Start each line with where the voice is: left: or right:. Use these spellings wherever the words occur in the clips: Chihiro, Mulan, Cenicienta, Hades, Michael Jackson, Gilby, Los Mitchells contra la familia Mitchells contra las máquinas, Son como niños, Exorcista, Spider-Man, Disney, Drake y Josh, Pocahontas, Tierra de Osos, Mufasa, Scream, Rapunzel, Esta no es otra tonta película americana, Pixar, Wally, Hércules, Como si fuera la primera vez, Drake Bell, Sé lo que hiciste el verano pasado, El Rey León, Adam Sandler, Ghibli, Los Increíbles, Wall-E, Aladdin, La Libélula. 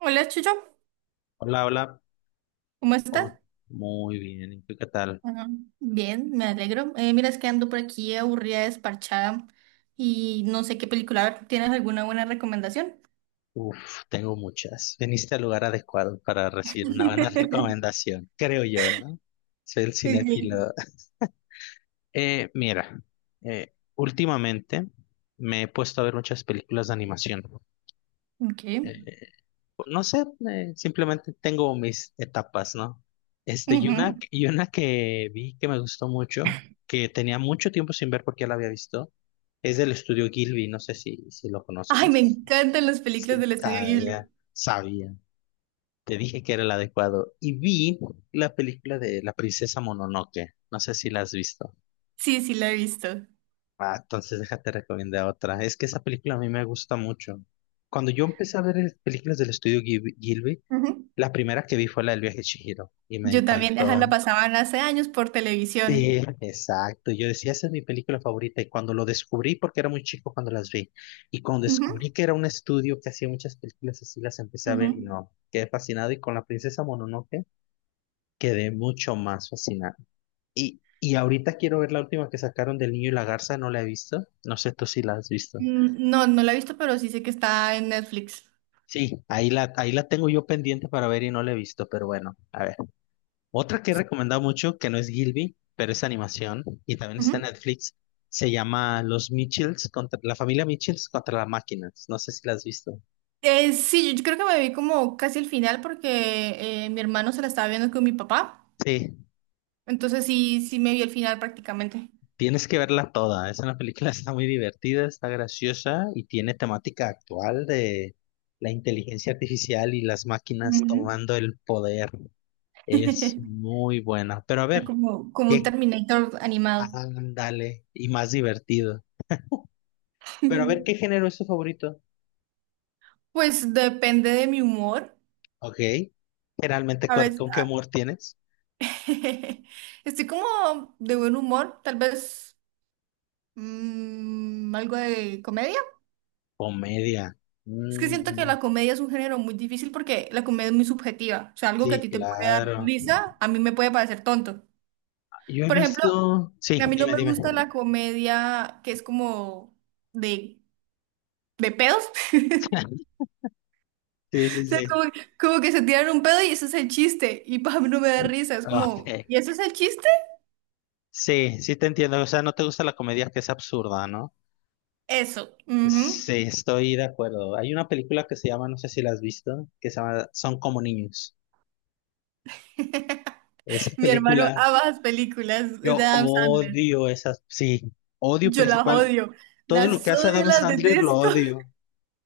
right: Hola, Chucho,
left: Hola, hola.
right: ¿cómo estás?
left: Oh, muy bien, ¿y tú qué tal?
right: Ah, bien, me alegro. Mira, es que ando por aquí aburrida, desparchada y no sé qué película ver. ¿Tienes alguna buena recomendación?
left: Uf, tengo muchas. Viniste al lugar adecuado para recibir una buena recomendación, creo yo, ¿no? Soy el
right: Ok.
left: cinéfilo. Mira, últimamente me he puesto a ver muchas películas de animación.
right: Ok.
left: Eh, no sé, simplemente tengo mis etapas, ¿no? Y una,
right: Ujú.
left: y una que vi que me gustó mucho, que tenía mucho tiempo sin ver porque ya la había visto, es del estudio Gilby, no sé si lo
right: Ay, me
left: conozcas.
right: encantan las películas
left: Sí,
right: del estudio
left: ah,
right: Ghibli.
left: ya, sabía, te dije que era el adecuado. Y vi la película de La princesa Mononoke, no sé si la has visto.
right: Sí, sí, la he visto.
left: Ah, entonces déjate recomendar otra. Es que esa película a mí me gusta mucho. Cuando yo empecé a ver películas del estudio Gilby,
right: Ujú.
left: la primera que vi fue la del viaje de Chihiro y me
right: Yo también, ajá, la
left: encantó.
right: pasaban hace años por
left: Sí,
right: televisión.
left: exacto. Yo decía, esa es mi película favorita. Y cuando lo descubrí, porque era muy chico cuando las vi, y cuando
right: Ujú,
left: descubrí que era un estudio que hacía muchas películas así, las empecé a ver y
right: ujú.
left: no, quedé fascinado. Y con la princesa Mononoke quedé mucho más fascinado. Y ahorita quiero ver la última que sacaron del niño y la garza, no la he visto. No sé tú si la has visto.
right: No, no la he visto, pero sí sé que está en Netflix.
left: Sí, ahí la tengo yo pendiente para ver y no la he visto, pero bueno, a ver. Otra que he recomendado mucho, que no es Gilby, pero es animación y también está en Netflix, se llama Los Mitchells contra la familia Mitchells contra las máquinas. No sé si la has visto.
right: Sí, yo creo que me vi como casi el final porque mi hermano se la estaba viendo con mi papá.
left: Sí,
right: Entonces sí, sí me vi el final prácticamente.
left: tienes que verla toda. Es una película, está muy divertida, está graciosa y tiene temática actual de la inteligencia artificial y las máquinas
right: Ujú.
left: tomando el poder. Es muy buena. Pero a
right: Era
left: ver,
right: como un
left: qué
right: Terminator animado.
left: ándale y más divertido. Pero a ver, ¿qué género es tu favorito?
right: Pues depende de mi humor.
left: Ok. Generalmente,
right: A
left: ¿con,
right: veces
left: con qué humor tienes?
right: estoy como de buen humor, tal vez algo de comedia.
left: Comedia.
right: Es que siento que
left: Mm,
right: la comedia es un género muy difícil porque la comedia es muy subjetiva. O sea, algo que a
left: sí,
right: ti te puede dar
left: claro.
right: risa, a mí me puede parecer tonto.
left: Yo he
right: Por ejemplo,
left: visto. Sí,
right: a mí no
left: dime,
right: me
left: dime.
right: gusta la comedia que es como de, de pedos.
left: Sí, sí,
right: O sea,
left: sí.
right: como que se tiran un pedo y eso es el chiste. Y para mí no me da risa. Es como,
left: Ok.
right: ¿y eso es el chiste?
left: Sí, sí te entiendo. O sea, no te gusta la comedia que es absurda, ¿no?
right: Eso, ujú.
left: Sí, estoy de acuerdo. Hay una película que se llama, no sé si la has visto, que se llama Son como niños. Esa
right: Mi hermano
left: película,
right: ama las películas de
left: yo
right: Adam Sandler.
left: odio esas, sí, odio
right: Yo las
left: principal.
right: odio.
left: Todo lo que
right: Las
left: hace
right: odio,
left: Adam
right: las
left: Sandler lo
right: detesto.
left: odio.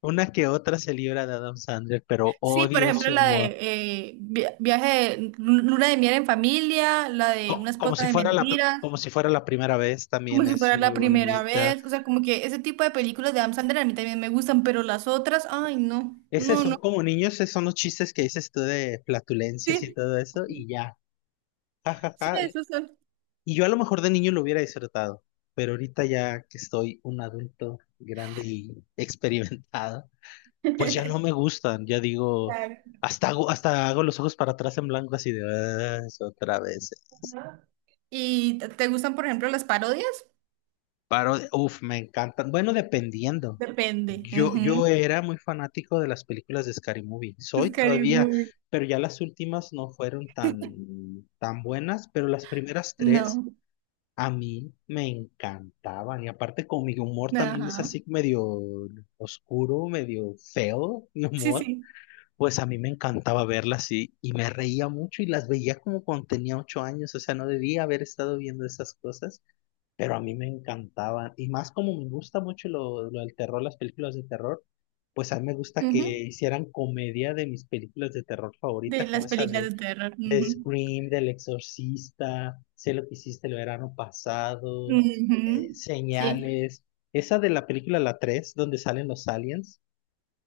left: Una que otra se libra de Adam Sandler, pero
right: Sí, por
left: odio
right: ejemplo,
left: su
right: la de
left: humor.
right: viaje, de luna de miel en familia, la de
left: Co-
right: una
left: Como,
right: esposa
left: si
right: de
left: fuera la, pr-
right: mentiras.
left: como si fuera la primera vez,
right: Como
left: también
right: si
left: es
right: fuera
left: muy
right: la primera
left: bonita.
right: vez. O sea, como que ese tipo de películas de Adam Sandler a mí también me gustan, pero las otras, ay, no,
left: Es
right: no,
left: eso,
right: no.
left: como niños, esos son los chistes que dices tú de flatulencias y
right: Sí,
left: todo eso, y ya.
right: sí,
left: Ajá.
right: esas son.
left: Y yo a lo mejor de niño lo hubiera disfrutado, pero ahorita ya que estoy un adulto grande y experimentado, pues ya no me gustan. Ya digo,
right: Claro.
left: hasta hago los ojos para atrás en blanco, así de, "Ah, es otra vez".
right: Ajá. ¿Y te gustan, por ejemplo, las parodias?
left: Parodia, uf, me encantan. Bueno, dependiendo.
right: Depende.
left: Yo
right: Ujú.
left: era muy fanático de las películas de Scary Movie. Soy
right: Scary
left: todavía,
right: Movie.
left: pero ya las últimas no fueron tan, tan buenas, pero las primeras tres
right: No,
left: a mí me encantaban. Y aparte con mi humor también es
right: ajá.
left: así medio oscuro, medio feo, mi
right: Sí,
left: humor.
right: sí.
left: Pues a mí me encantaba verlas y me reía mucho y las veía como cuando tenía 8 años, o sea, no debía haber estado viendo esas cosas, pero a mí me encantaban. Y más como me gusta mucho lo del terror, las películas de terror, pues a mí me gusta que
right: Ujú.
left: hicieran comedia de mis películas de terror
right: De
left: favoritas, como
right: las
left: esa
right: películas de terror.
left: de
right: Ujú.
left: Scream, del Exorcista, Sé lo que hiciste el verano pasado,
right: Ujú. Sí.
left: Señales, esa de la película La 3 donde salen los aliens.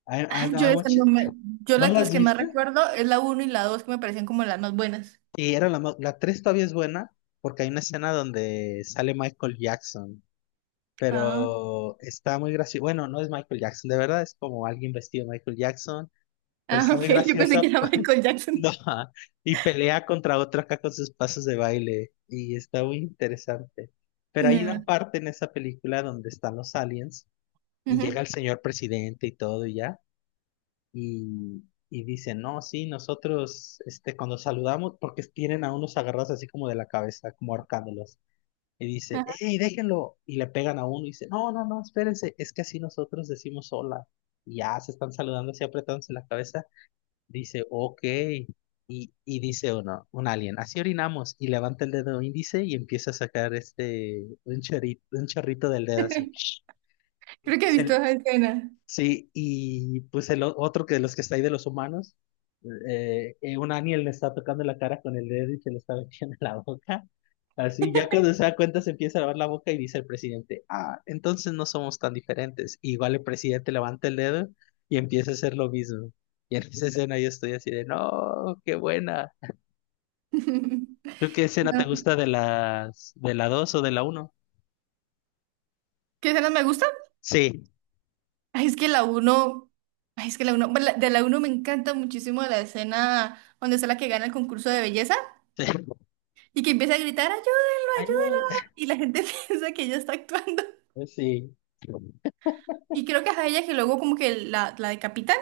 left: I-
right: Ah,
left: I'm-
right: yo
left: I'm
right: esa
left: watch-
right: no me-
left: ¿No
right: las
left: las
right: que más
left: viste?
right: recuerdo es la uno y la 2 que me parecen como las más buenas.
left: Y era la 3 todavía es buena porque hay una escena donde sale Michael Jackson
right: Ah.
left: pero está muy gracioso. Bueno, no es Michael Jackson, de verdad, es como alguien vestido de Michael Jackson, pero
right: Ah,
left: está
right: ok,
left: muy
right: yo pensé que
left: graciosa.
right: era Michael
left: No,
right: Jackson.
left: ajá, y pelea contra otro acá con sus pasos de baile y está muy interesante. Pero hay una
right: No.
left: parte en esa película donde están los aliens y
right: Ujú.
left: llega el señor presidente y todo y ya y, y dice, no, sí, nosotros cuando saludamos, porque tienen a unos agarrados así como de la cabeza, como ahorcándolos, y dice,
right: Ajá.
left: hey, déjenlo. Y le pegan a uno y dice, no, no, no, espérense, es que así nosotros decimos hola. Y ya se están saludando así apretándose la cabeza. Dice, ok. Y dice uno, un alien, así orinamos. Y levanta el dedo índice y empieza a sacar un chorrito del dedo así.
right: Creo que he visto
left: Se,
right: esa escena.
left: Sí, y pues el otro que de los que está ahí de los humanos, un alien le está tocando la cara con el dedo y se lo está metiendo en la boca. Así, ya cuando se da cuenta se empieza a lavar la boca y dice el presidente, ah, entonces no somos tan diferentes. Y igual el presidente levanta el dedo y empieza a hacer lo mismo. Y en esa escena yo estoy así de, no, qué buena. ¿Tú qué escena
right: No.
left: te gusta de de la dos o de la uno?
right: ¿Qué escenas me gustan?
left: Sí.
right: Ay, es que la uno, ay, es que la uno, bueno, de la uno me encanta muchísimo la escena donde es la que gana el concurso de belleza y que empieza a gritar, ayúdenlo,
left: Ay, eh,
right: ayúdenlo. Y la gente piensa que ella está actuando.
left: Sí,
right: Y creo que es a ella que luego como que la decapitan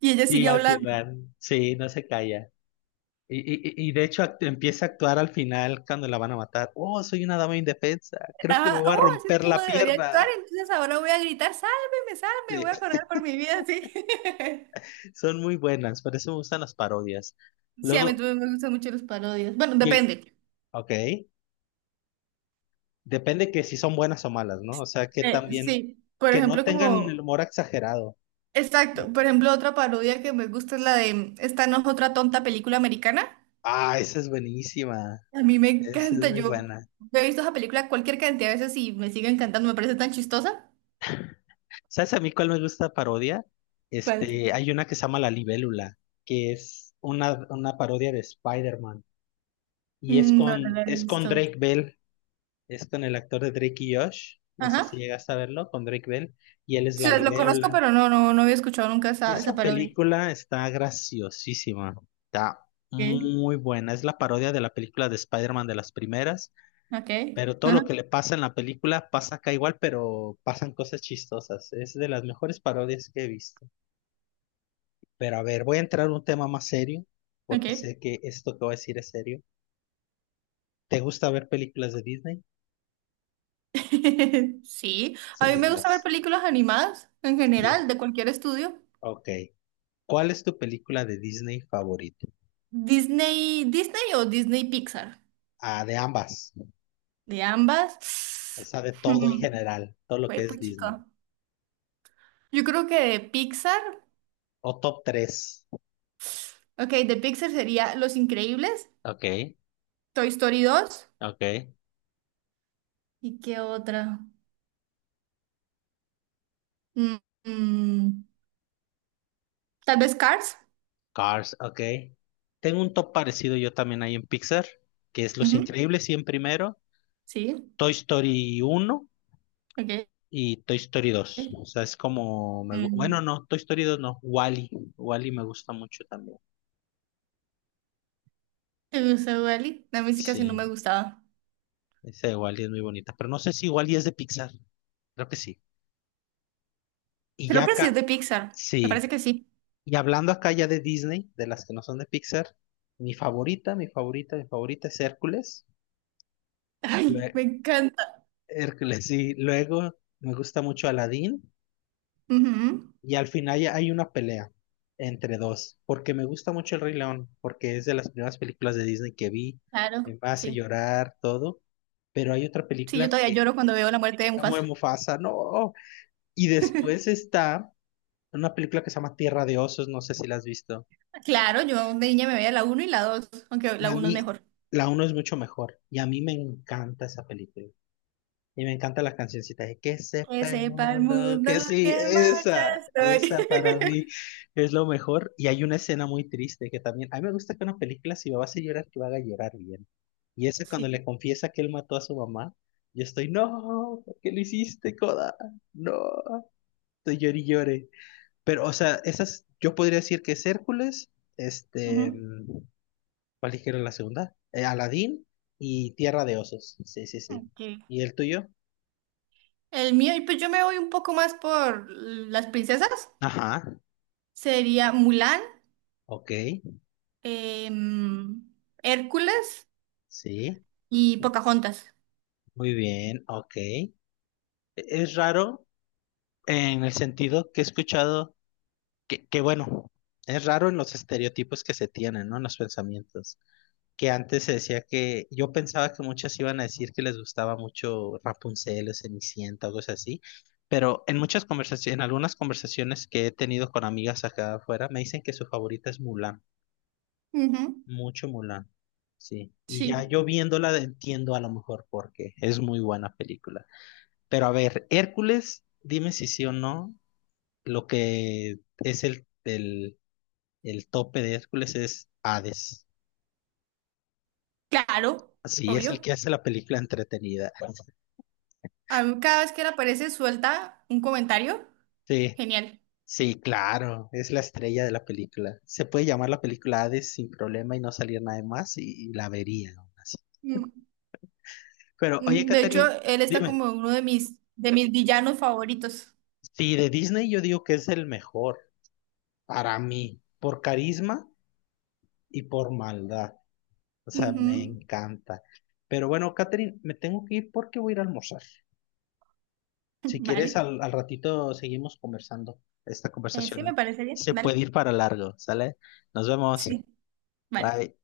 right: y ella
left: sí,
right: sigue
left: al
right: hablando.
left: final, sí, no se calla. Y de hecho empieza a actuar al final cuando la van a matar. Oh, soy una dama indefensa. Creo que me
right: Ajá,
left: voy a
right: oh, así es
left: romper
right: como
left: la
right: debería actuar,
left: pierna.
right: entonces ahora voy a gritar, sálveme,
left: Sí,
right: sálveme, voy a correr por mi vida, sí.
left: son muy buenas, por eso me gustan las parodias.
right: Sí, a mí
left: Luego,
right: también me gustan mucho las parodias. Bueno,
left: y-
right: depende.
left: ok, depende que si son buenas o malas, ¿no? O sea, que también,
right: Sí, por
left: que no
right: ejemplo,
left: tengan el
right: como.
left: humor exagerado.
right: Exacto. Por ejemplo, otra parodia que me gusta es la de Esta no es otra tonta película americana.
left: Ah, esa es buenísima.
right: A mí me
left: Esa es
right: encanta.
left: muy
right: Yo
left: buena.
right: he visto esa película cualquier cantidad de veces y me sigue encantando. Me parece tan chistosa.
left: ¿Sabes a mí cuál me gusta parodia?
right: ¿Cuál?
left: Hay una que se llama La Libélula, que es una parodia de Spider-Man. Y es
right: No, no
left: con,
right: la he
left: es con
right: visto.
left: Drake Bell, es con el actor de Drake y Josh, no sé si
right: Ajá.
left: llegas a verlo, con Drake Bell, y él es
right: Sí,
left: la
right: lo conozco,
left: libélula.
right: pero no, no, no había escuchado nunca esa, esa
left: Esa
right: parodia.
left: película está graciosísima, está
right: Okay.
left: muy buena, es la parodia de la película de Spider-Man de las primeras,
right: Ok.
left: pero todo
right: Ajá.
left: lo que le pasa en la película pasa acá igual, pero pasan cosas chistosas, es de las mejores parodias que he visto. Pero a ver, voy a entrar a un tema más serio, porque
right: Okay.
left: sé que esto que voy a decir es serio. ¿Te gusta ver películas de Disney?
right: Sí. A mí
left: Sí,
right: me gusta ver
left: las...
right: películas animadas en
left: Sí.
right: general, de cualquier estudio.
left: Ok. ¿Cuál es tu película de Disney favorita?
right: Disney, Disney o Disney Pixar,
left: Ah, de ambas.
right: de
left: O
right: ambas.
left: sea, de todo en general. Todo lo que
right: Fue
left: es Disney.
right: chico. Yo creo que de Pixar,
left: O top 3,
right: ok, de Pixar sería Los Increíbles,
left: ok,
right: Toy Story dos
left: ok.
right: y qué otra. Mm, mm, tal vez Cars.
left: Cars, ok. Tengo un top parecido yo también ahí en Pixar, que es Los
right: Ujú,
left: Increíbles 100 primero,
right: sí,
left: Toy Story 1
right: ok.
left: y Toy Story 2. O sea, es como... bueno,
right: Mm,
left: no, Toy Story 2 no. Wally. Wally me gusta mucho también.
right: ¿Te gusta Wall-E? La música sí no me
left: Sí,
right: gustaba.
left: ese de Wally es muy bonita. Pero no sé si Wally es de Pixar. Creo que sí. Y ya
right: Creo que sí es
left: acá,
right: de Pixar. Me parece
left: sí.
right: que sí.
left: Y hablando acá ya de Disney, de las que no son de Pixar, mi favorita, mi favorita, mi favorita es Hércules.
right: Ay,
left: Lue-
right: me encanta.
left: Hércules, sí. Luego me gusta mucho Aladdin.
right: Ujú,
left: Y al final ya hay una pelea entre dos. Porque me gusta mucho El Rey León, porque es de las primeras películas de Disney que vi.
right: claro,
left: Me hace
right: sí.
left: llorar, todo. Pero hay otra
right: Sí, yo
left: película
right: todavía
left: que
right: lloro cuando veo la muerte de
left: amo de
right: Mufasa.
left: Mufasa, no. Y después está una película que se llama Tierra de Osos, no sé si la has visto.
right: Claro, yo de niña me veía la uno y la dos, aunque
left: Y
right: la
left: a
right: uno es
left: mí,
right: mejor.
left: la uno es mucho mejor. Y a mí me encanta esa película. Y me encanta las cancioncitas de que
right: Que
left: sepa el
right: sepa el
left: mundo,
right: mundo
left: que
right: que
left: sí,
right: en marcha
left: esa,
right: estoy.
left: esa para mí es lo mejor. Y hay una escena muy triste que también, a mí me gusta que una película, si me vas a llorar, que me haga llorar bien. Y esa
right: Sí.
left: cuando le confiesa que él mató a su mamá, yo estoy, no, ¿por qué lo hiciste, Coda? No, estoy llore y llore. Pero, o sea, esas, yo podría decir que es Hércules, este,
right: Ujú.
left: ¿cuál dijeron la segunda? Aladdin y Tierra de Osos. Sí, sí, sí.
right: Ok.
left: ¿Y el tuyo?
right: El mío, y pues yo me voy un poco más por las princesas.
left: Ajá.
right: Sería Mulan,
left: Ok.
right: em, Hércules
left: Sí.
right: y Pocahontas.
left: Muy bien. Ok. Es raro en el sentido que he escuchado que bueno, es raro en los estereotipos que se tienen, ¿no? En los pensamientos. Que antes se decía que yo pensaba que muchas iban a decir que les gustaba mucho Rapunzel o Cenicienta o cosas así. Pero en muchas conversaciones, en algunas conversaciones que he tenido con amigas acá afuera, me dicen que su favorita es Mulan.
right: Ujú.
left: Mucho Mulan, sí. Y ya
right: Sí,
left: yo viéndola entiendo a lo mejor por qué. Es muy buena película. Pero a ver, Hércules, dime si sí o no. Lo que es el tope de Hércules es Hades.
right: claro,
left: Sí, es el que
right: obvio.
left: hace la película entretenida.
right: A mí cada vez que él aparece suelta un comentario,
left: Sí,
right: genial.
left: sí, claro. Es la estrella de la película. Se puede llamar la película Hades sin problema y no salir nada más y la vería aún así.
right: Mm,
left: Pero oye,
right: De
left: Catherine,
right: hecho, él está
left: dime.
right: como uno de mis villanos favoritos.
left: Sí, de Disney yo digo que es el mejor, para mí, por carisma y por maldad. O sea, me
right: Ujú.
left: encanta. Pero bueno, Catherine, me tengo que ir porque voy a ir a almorzar. Si quieres,
right: Vale.
left: al ratito seguimos conversando. Esta
right: Sí me
left: conversación
right: parece bien,
left: se puede
right: vale,
left: ir para largo, ¿sale? Nos vemos.
right: sí, vale.
left: Bye.